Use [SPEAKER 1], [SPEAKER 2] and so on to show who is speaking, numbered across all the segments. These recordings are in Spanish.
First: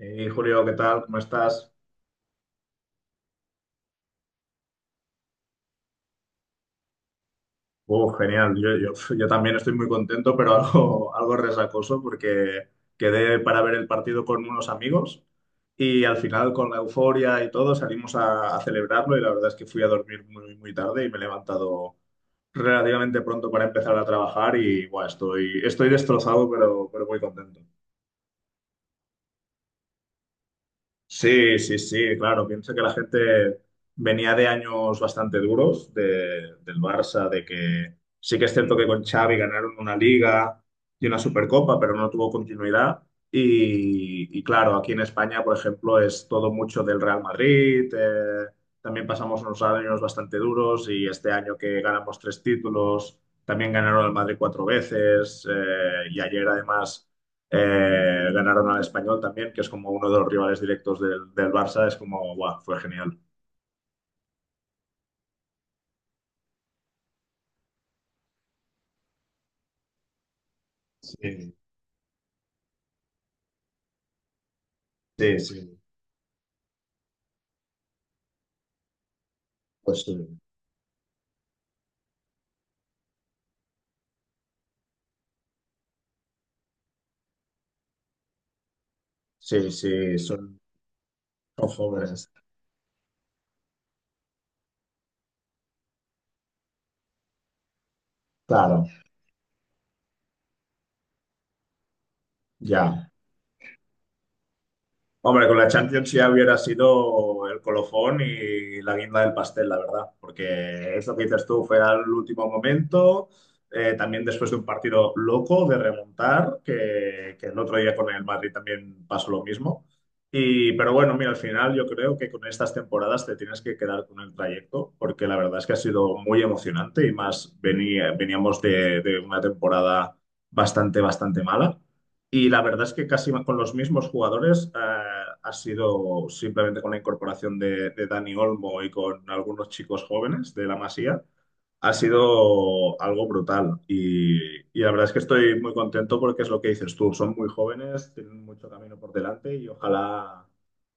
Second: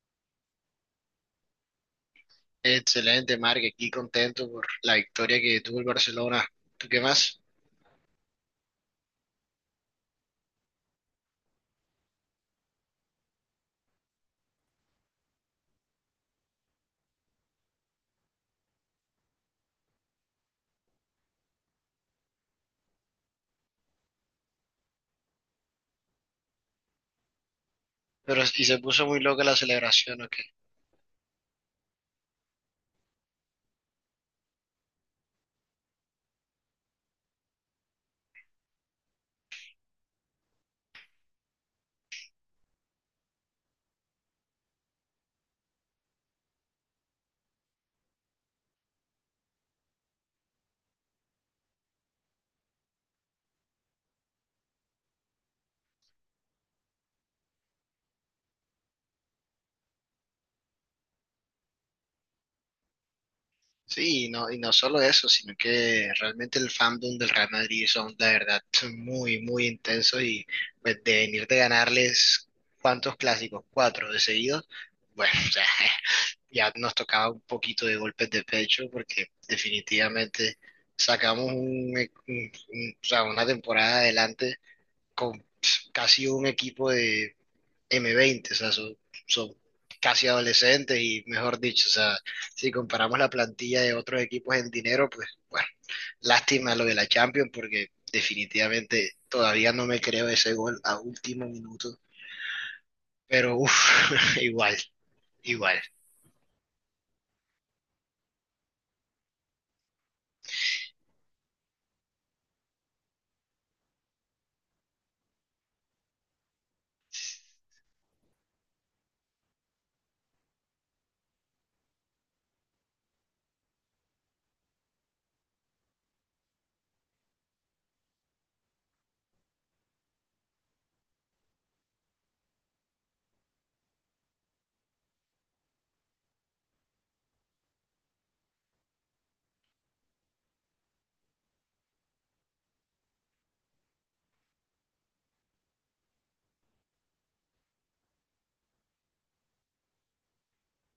[SPEAKER 1] Hey, Julio, ¿qué tal? ¿Cómo estás?
[SPEAKER 2] Excelente, Marc, aquí contento por la victoria que tuvo el Barcelona. ¿Tú qué más?
[SPEAKER 1] Oh, genial. Yo también estoy muy contento, pero algo resacoso porque quedé para ver el partido con unos amigos y al final con la euforia y todo salimos a celebrarlo y la verdad es que fui a dormir muy, muy tarde y me he levantado relativamente pronto para empezar a trabajar y buah, estoy destrozado, pero muy contento.
[SPEAKER 2] Pero y se puso muy loca la celebración, ¿ok?
[SPEAKER 1] Sí, sí, sí, claro. Pienso que la gente venía de años bastante duros del Barça, de que sí que es cierto que con Xavi ganaron una Liga y una Supercopa, pero no tuvo continuidad. Y claro, aquí en España, por ejemplo, es todo mucho del Real Madrid. También pasamos unos años bastante duros y este año que ganamos tres títulos, también ganaron el Madrid cuatro veces, y ayer además ganaron al Español también, que es como uno de los rivales directos del Barça. Es como, guau, fue genial.
[SPEAKER 2] Sí, y no solo eso, sino que realmente el fandom del Real Madrid son, la verdad, muy, muy intensos y pues de venir
[SPEAKER 1] Sí.
[SPEAKER 2] de ganarles cuántos clásicos, cuatro de seguido, bueno,
[SPEAKER 1] Sí,
[SPEAKER 2] o
[SPEAKER 1] sí.
[SPEAKER 2] sea,
[SPEAKER 1] Sí,
[SPEAKER 2] ya nos tocaba un poquito de golpes de pecho porque
[SPEAKER 1] pues sí.
[SPEAKER 2] definitivamente sacamos o sea, una temporada adelante con casi un equipo de M20, o sea, son
[SPEAKER 1] Sí, sí,
[SPEAKER 2] casi
[SPEAKER 1] son,
[SPEAKER 2] adolescentes y mejor
[SPEAKER 1] son
[SPEAKER 2] dicho, o sea,
[SPEAKER 1] jóvenes.
[SPEAKER 2] si comparamos la plantilla de otros equipos en dinero, pues bueno, lástima lo de la Champions porque
[SPEAKER 1] Claro,
[SPEAKER 2] definitivamente todavía no me creo ese gol a último minuto,
[SPEAKER 1] ya.
[SPEAKER 2] pero uff, igual,
[SPEAKER 1] Hombre, con la
[SPEAKER 2] igual.
[SPEAKER 1] Champions ya hubiera sido el colofón y la guinda del pastel, la verdad, porque eso que dices tú fue al último momento, también después de un partido loco de remontar, que el otro día con el Madrid también pasó lo mismo. Y pero bueno, mira, al final yo creo que con estas temporadas te tienes que quedar con el trayecto, porque la verdad es que ha sido muy emocionante y más veníamos de una temporada bastante, bastante mala. Y la verdad es que casi con los mismos jugadores, ha sido simplemente con la incorporación de Dani Olmo y con algunos chicos jóvenes de la Masía, ha sido algo brutal. Y y la verdad es que estoy muy contento porque es lo que dices tú, son muy jóvenes, tienen mucho camino por delante y ojalá,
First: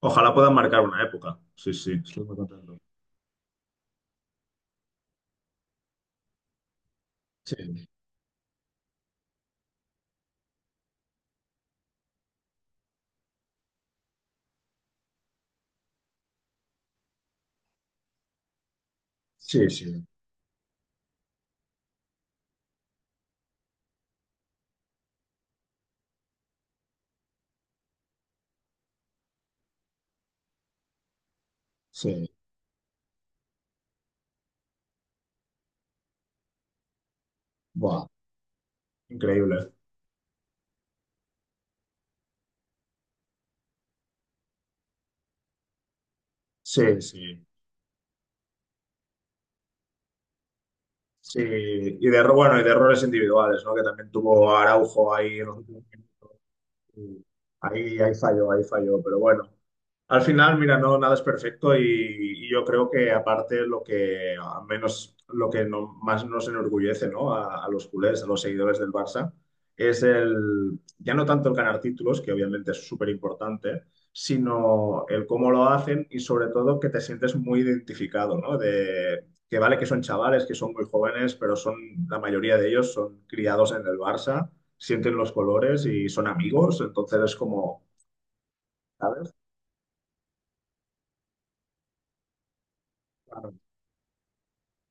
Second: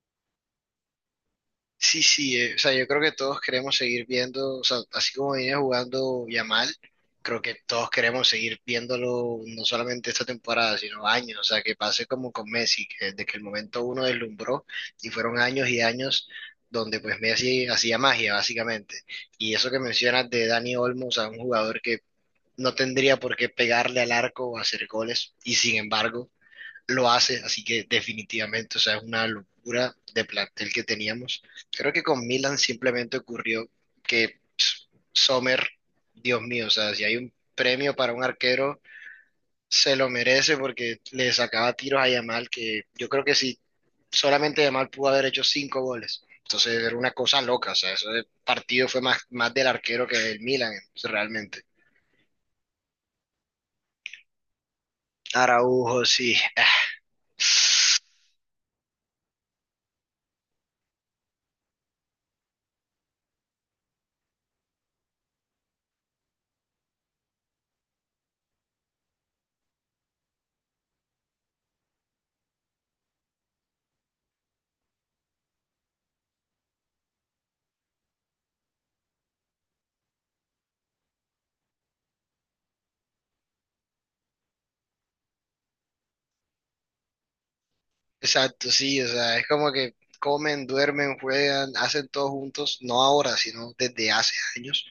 [SPEAKER 1] ojalá puedan marcar una época. Sí, sí.
[SPEAKER 2] Sí, sí, o sea, yo creo que todos queremos seguir viendo, o sea, así como viene jugando Yamal, creo que todos queremos seguir viéndolo no solamente esta temporada, sino años, o sea, que pase como con Messi, que desde que el momento uno deslumbró y fueron años y años donde pues Messi hacía magia, básicamente. Y
[SPEAKER 1] Sí,
[SPEAKER 2] eso que
[SPEAKER 1] sí,
[SPEAKER 2] mencionas de Dani Olmo, o sea, un jugador que no tendría por qué pegarle al arco o hacer goles, y sin embargo lo hace, así que definitivamente, o sea, es una locura de plantel que teníamos. Creo que con
[SPEAKER 1] sí.
[SPEAKER 2] Milan simplemente ocurrió que Sommer, Dios mío, o sea, si hay un premio
[SPEAKER 1] Buah,
[SPEAKER 2] para un arquero,
[SPEAKER 1] increíble.
[SPEAKER 2] se lo merece porque le sacaba tiros a Yamal, que yo creo que si solamente Yamal pudo haber hecho cinco goles. Entonces era
[SPEAKER 1] Sí,
[SPEAKER 2] una cosa
[SPEAKER 1] sí.
[SPEAKER 2] loca, o sea, ese partido fue más, más del arquero que del Milan,
[SPEAKER 1] Sí,
[SPEAKER 2] realmente.
[SPEAKER 1] bueno, y de errores individuales, ¿no? Que también tuvo Araujo ahí en los últimos
[SPEAKER 2] Araujo, sí.
[SPEAKER 1] minutos. Ahí, ahí falló, pero bueno, al final, mira, no, nada es perfecto, y yo creo que aparte lo al menos lo que no- más nos enorgullece, ¿no? A los culés, a los seguidores del Barça, es el, ya no tanto el ganar títulos, que obviamente es súper importante, sino el cómo lo hacen y sobre todo que te sientes muy identificado, ¿no? De que vale que son chavales, que son muy jóvenes, pero son, la mayoría de ellos son criados en el Barça, sienten los colores y son amigos, entonces es como,
[SPEAKER 2] Exacto, sí, o
[SPEAKER 1] ¿sabes?
[SPEAKER 2] sea, es como que comen, duermen, juegan, hacen todo juntos, no ahora,
[SPEAKER 1] Claro.
[SPEAKER 2] sino desde hace años.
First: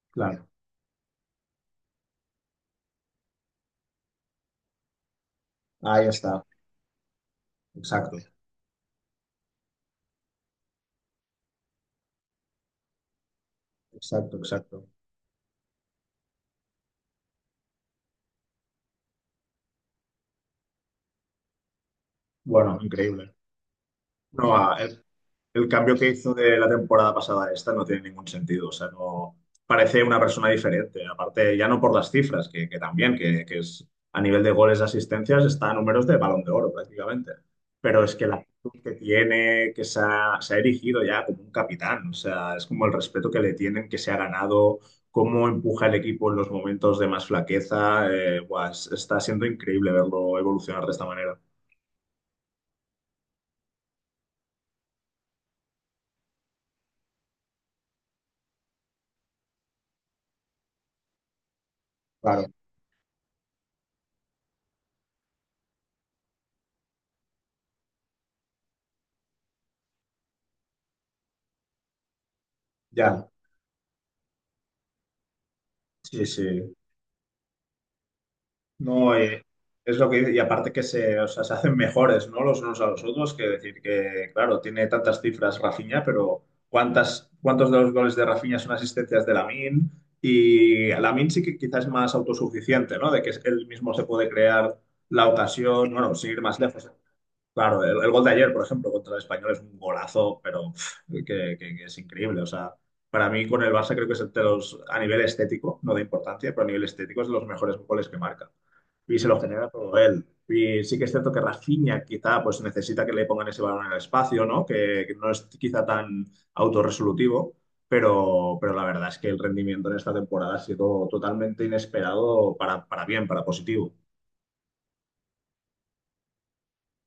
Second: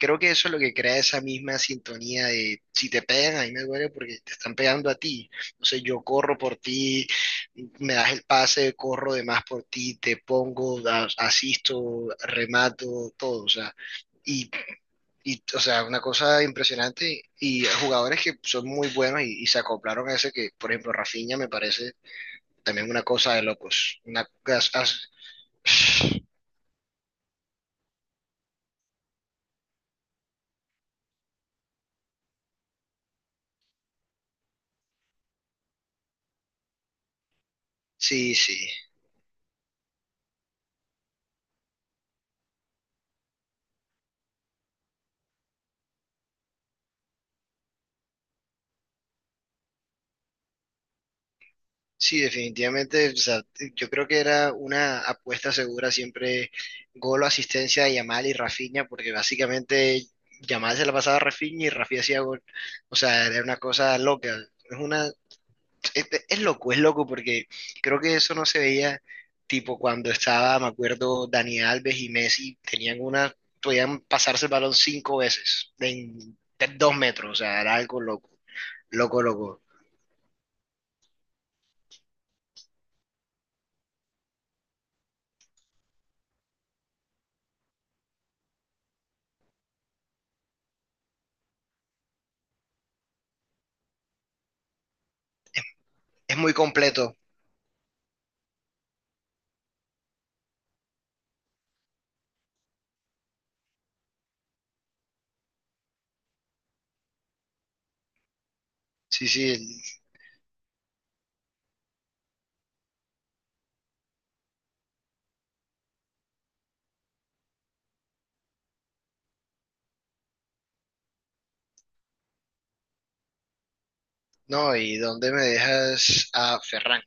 [SPEAKER 2] Creo que
[SPEAKER 1] Claro.
[SPEAKER 2] eso es lo que crea esa misma sintonía de si te pegan, a mí me duele porque te están pegando a ti. Entonces yo
[SPEAKER 1] Ahí
[SPEAKER 2] corro
[SPEAKER 1] está,
[SPEAKER 2] por ti, me das
[SPEAKER 1] exacto,
[SPEAKER 2] el pase, corro de más por ti, te pongo, asisto, remato, todo, o sea.
[SPEAKER 1] exacto,
[SPEAKER 2] Y,
[SPEAKER 1] exacto.
[SPEAKER 2] y, o sea, una cosa impresionante y jugadores que son muy buenos y se acoplaron a ese que, por ejemplo, Rafinha me parece
[SPEAKER 1] Bueno,
[SPEAKER 2] también una
[SPEAKER 1] increíble.
[SPEAKER 2] cosa de locos.
[SPEAKER 1] No, ah, el cambio que hizo de la temporada pasada a esta no tiene ningún sentido. O sea, no parece una persona diferente. Aparte, ya no por las cifras, que también, que es a nivel de goles de asistencias, está a números de Balón de Oro prácticamente. Pero es que
[SPEAKER 2] Sí,
[SPEAKER 1] la
[SPEAKER 2] sí,
[SPEAKER 1] actitud que tiene, que se ha erigido ya como un capitán. O sea, es como el respeto que le tienen, que se ha ganado, cómo empuja el equipo en los momentos de más flaqueza. Buah, está siendo increíble verlo evolucionar de esta manera.
[SPEAKER 2] sí, definitivamente. O sea, yo creo que era una apuesta segura siempre gol o asistencia de Yamal y Rafinha, porque básicamente Yamal se la pasaba a Rafinha y Rafinha hacía gol.
[SPEAKER 1] Claro,
[SPEAKER 2] O sea, era una cosa loca. Es una, es loco, es loco porque creo que eso no se veía tipo cuando estaba, me acuerdo, Dani Alves y Messi tenían
[SPEAKER 1] ya.
[SPEAKER 2] una, podían pasarse el balón cinco veces
[SPEAKER 1] Sí,
[SPEAKER 2] en de
[SPEAKER 1] sí.
[SPEAKER 2] 2 metros, o sea, era algo loco,
[SPEAKER 1] No,
[SPEAKER 2] loco, loco.
[SPEAKER 1] es lo que dice, y aparte que se, o sea, se hacen mejores, ¿no? Los unos a los otros, que decir que, claro, tiene tantas cifras Rafinha, pero ¿cuántas, cuántos de los goles de Rafinha son asistencias de Lamine? Y Lamine sí que quizás es más autosuficiente, ¿no? De que él mismo se puede crear la ocasión, bueno, sin
[SPEAKER 2] Es
[SPEAKER 1] ir
[SPEAKER 2] muy
[SPEAKER 1] más lejos.
[SPEAKER 2] completo.
[SPEAKER 1] Claro, el gol de ayer, por ejemplo, contra el Español es un golazo, pero pf, que es increíble, o sea. Para mí, con el Barça creo que es de los, a nivel estético, no de importancia, pero a nivel estético es de los mejores goles que marca y se
[SPEAKER 2] Sí,
[SPEAKER 1] lo
[SPEAKER 2] sí,
[SPEAKER 1] genera todo él. Y sí que es cierto que Rafinha quizá pues necesita que le pongan ese balón en el espacio, ¿no? Que no es quizá tan autorresolutivo, pero la verdad es que el rendimiento en esta temporada ha sido totalmente inesperado para bien, para positivo.
[SPEAKER 2] no, ¿y dónde me dejas a Ferran?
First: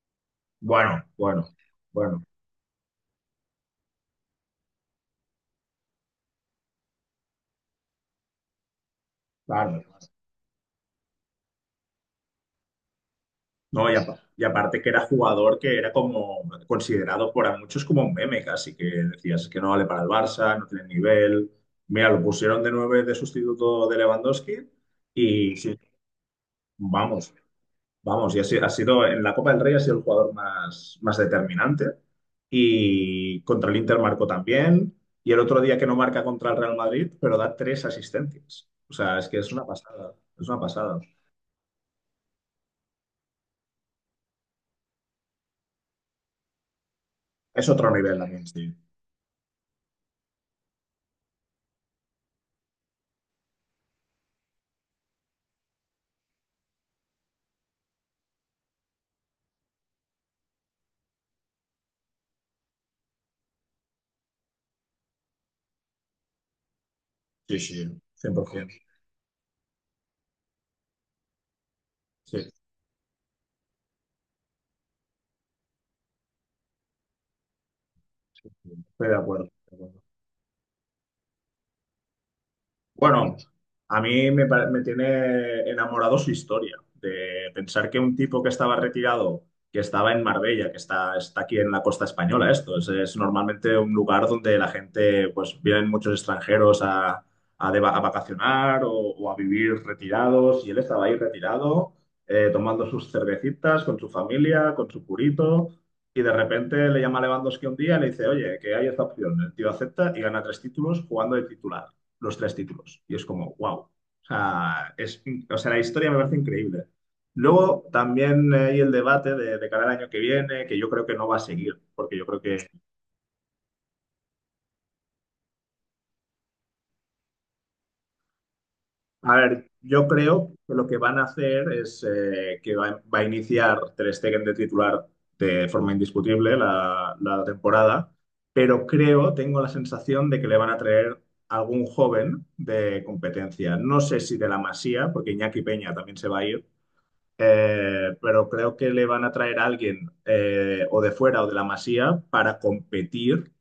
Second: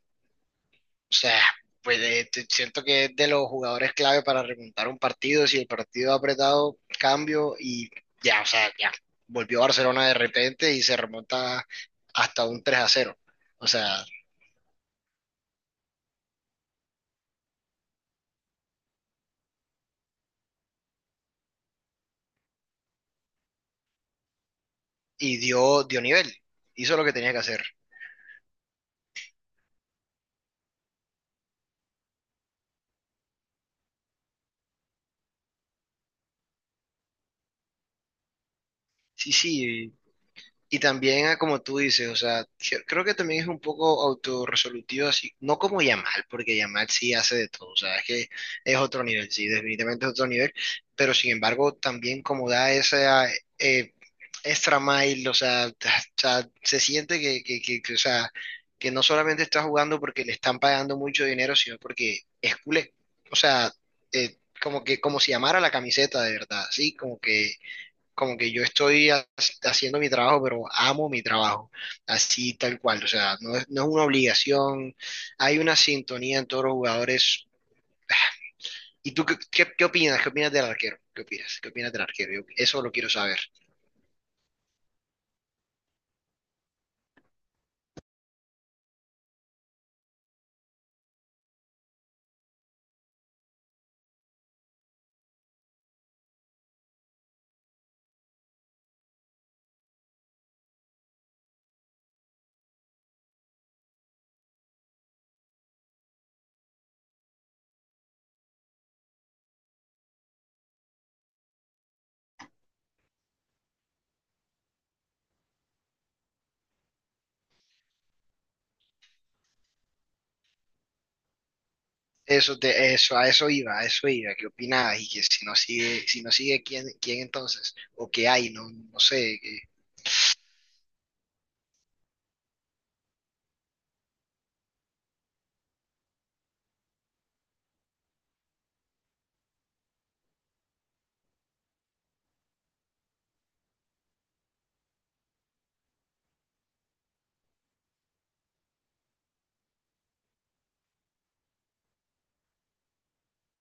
[SPEAKER 1] Bueno,
[SPEAKER 2] O sea,
[SPEAKER 1] bueno,
[SPEAKER 2] pues
[SPEAKER 1] bueno,
[SPEAKER 2] siento que es de los jugadores clave para remontar un partido. Si el partido ha apretado, cambio y ya, o sea, ya. Volvió
[SPEAKER 1] claro.
[SPEAKER 2] Barcelona de repente y se remonta hasta un 3-0. O
[SPEAKER 1] No,
[SPEAKER 2] sea,
[SPEAKER 1] y aparte que era jugador que era como considerado por a muchos como un meme casi, que decías que no vale para el Barça, no tiene nivel. Mira, lo pusieron de nueve de sustituto de Lewandowski.
[SPEAKER 2] y
[SPEAKER 1] Y sin...
[SPEAKER 2] dio nivel. Hizo lo que tenía
[SPEAKER 1] Vamos,
[SPEAKER 2] que hacer.
[SPEAKER 1] vamos, y ha sido en la Copa del Rey, ha sido el jugador más, más determinante y contra el Inter marcó también y el otro día que no marca contra el Real Madrid, pero da tres asistencias. O sea, es
[SPEAKER 2] Sí,
[SPEAKER 1] que es una
[SPEAKER 2] sí.
[SPEAKER 1] pasada, es una
[SPEAKER 2] Y
[SPEAKER 1] pasada.
[SPEAKER 2] también, ah, como tú dices, o sea, creo que también es un poco autorresolutivo, así, no como Yamal, porque Yamal sí hace de
[SPEAKER 1] Es
[SPEAKER 2] todo, o
[SPEAKER 1] otro
[SPEAKER 2] sea, es
[SPEAKER 1] nivel
[SPEAKER 2] que
[SPEAKER 1] también, sí.
[SPEAKER 2] es otro nivel, sí, definitivamente es otro nivel, pero sin embargo, también como da esa eh, extra mile, o sea, o sea, se siente que, o sea, que no solamente está jugando porque le están pagando mucho dinero, sino porque es culé, o sea, como que, como si amara la camiseta de verdad, sí, como que
[SPEAKER 1] Sí, sí,
[SPEAKER 2] como que yo
[SPEAKER 1] 100%.
[SPEAKER 2] estoy haciendo mi trabajo, pero amo mi trabajo,
[SPEAKER 1] Sí, sí,
[SPEAKER 2] así tal cual, o sea, no es, no es una obligación, hay una sintonía en todos los jugadores.
[SPEAKER 1] sí, estoy
[SPEAKER 2] ¿Y
[SPEAKER 1] de
[SPEAKER 2] tú qué,
[SPEAKER 1] acuerdo.
[SPEAKER 2] qué, qué opinas? ¿Qué opinas del arquero? ¿Qué opinas? ¿Qué opinas del arquero? Eso lo quiero
[SPEAKER 1] Bueno,
[SPEAKER 2] saber.
[SPEAKER 1] a mí me, pare- me tiene enamorado su historia, de pensar que un tipo que estaba retirado, que estaba en Marbella, está aquí en la costa española, esto es normalmente un lugar donde la gente, pues vienen muchos extranjeros a vacacionar o a vivir retirados, y él estaba ahí retirado, tomando sus cervecitas con su familia, con su purito. Y de repente le llama a Lewandowski un día y le dice, oye, que hay esta opción. El tío acepta y gana tres títulos jugando de titular los tres títulos. Y es como, wow. O sea, es, o sea, la historia me parece increíble. Luego también hay el debate de cara al año que viene, que yo creo que no va a seguir, porque yo creo que,
[SPEAKER 2] A eso iba, ¿qué opinabas? Y que si no sigue, si no sigue, ¿quién entonces? O qué hay, no, no
[SPEAKER 1] a
[SPEAKER 2] sé,
[SPEAKER 1] ver, yo creo que lo que van a hacer es, que va a iniciar Ter Stegen de titular de forma indiscutible la temporada, pero creo, tengo la sensación de que le van a traer algún joven de competencia. No sé si de la Masía, porque Iñaki Peña también se va a ir. Pero creo que le van a traer a alguien, o de fuera o de la Masía para competir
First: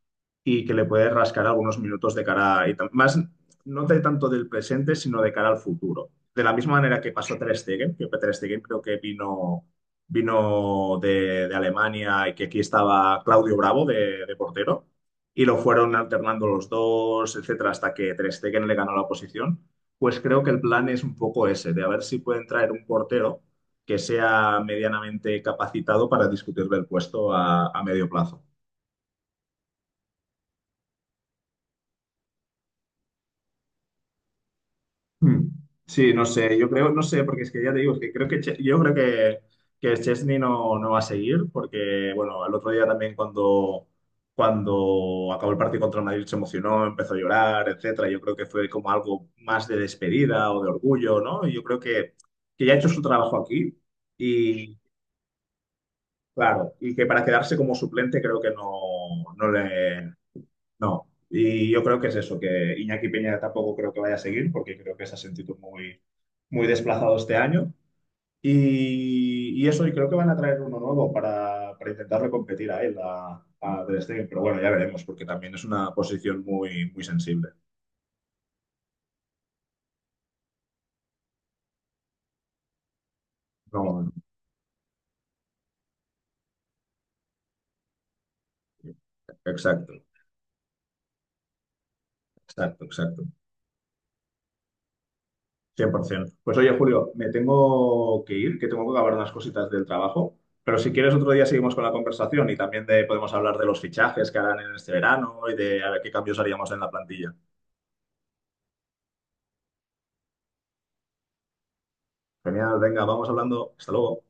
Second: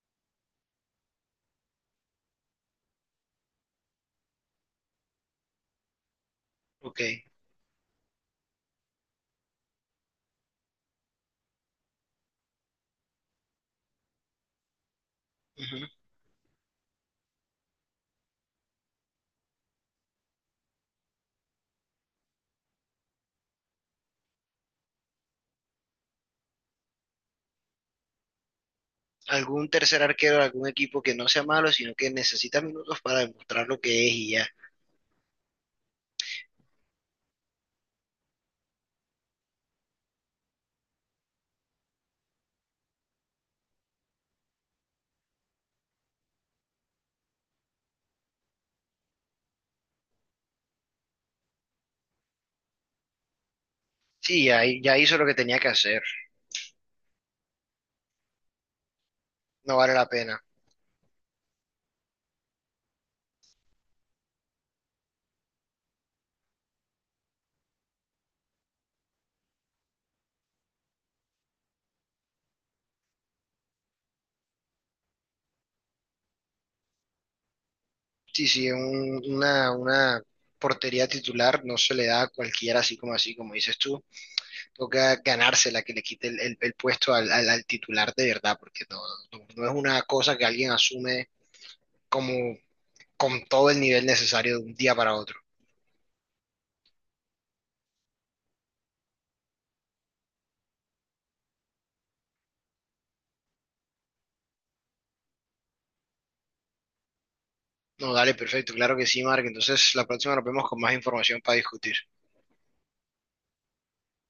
[SPEAKER 1] y que le puede rascar algunos minutos de cara, y más no de tanto del presente, sino de cara al futuro. De la misma
[SPEAKER 2] ok.
[SPEAKER 1] manera que pasó Ter Stegen, que Ter Stegen creo que vino, vino de Alemania y que aquí estaba Claudio Bravo de portero, y lo
[SPEAKER 2] Ujú.
[SPEAKER 1] fueron alternando los dos, etcétera, hasta que Ter Stegen le ganó la posición. Pues creo que el plan es un poco ese, de a ver si pueden traer un portero que sea medianamente capacitado para discutirle el puesto a medio plazo.
[SPEAKER 2] ¿Algún tercer arquero de algún equipo que no sea malo, sino que necesita minutos para demostrar lo que es y ya?
[SPEAKER 1] Hmm. Sí, no sé, yo creo, no sé, porque es que ya te digo, es que creo que yo creo que Chesney no, no va a seguir, porque bueno, el otro día también cuando acabó el partido contra el Madrid se emocionó, empezó a llorar, etcétera. Yo creo que fue como algo más de despedida o de orgullo, ¿no? Que ya ha hecho su trabajo aquí
[SPEAKER 2] Sí, ya,
[SPEAKER 1] y
[SPEAKER 2] ya hizo lo que tenía que hacer.
[SPEAKER 1] claro, y que para quedarse como suplente creo que no
[SPEAKER 2] No vale la
[SPEAKER 1] le,
[SPEAKER 2] pena.
[SPEAKER 1] no. Y yo creo que es eso, que Iñaki Peña tampoco creo que vaya a seguir, porque creo que se ha sentido muy, muy desplazado este año. Y eso, y creo que van a traer uno nuevo para intentarle competir a él, a Ter Stegen. Pero bueno, ya veremos, porque también es una posición muy, muy sensible.
[SPEAKER 2] Sí, sí, una portería titular no se le da a cualquiera así, como dices tú.
[SPEAKER 1] No,
[SPEAKER 2] Toca ganársela que le quite el puesto al titular de verdad, porque no es
[SPEAKER 1] exacto,
[SPEAKER 2] una cosa que alguien asume como
[SPEAKER 1] exacto, exacto.
[SPEAKER 2] con todo el nivel necesario de un día para otro.
[SPEAKER 1] 100%. Pues oye, Julio, me tengo que ir, que tengo que acabar unas cositas del trabajo, pero si quieres otro día seguimos con la conversación y también podemos hablar de los fichajes que harán en este verano y de a ver qué cambios haríamos en la plantilla.
[SPEAKER 2] No, dale, perfecto, claro que sí, Mark. Entonces la próxima nos vemos con más información para discutir.
[SPEAKER 1] Genial, venga, vamos hablando. Hasta luego.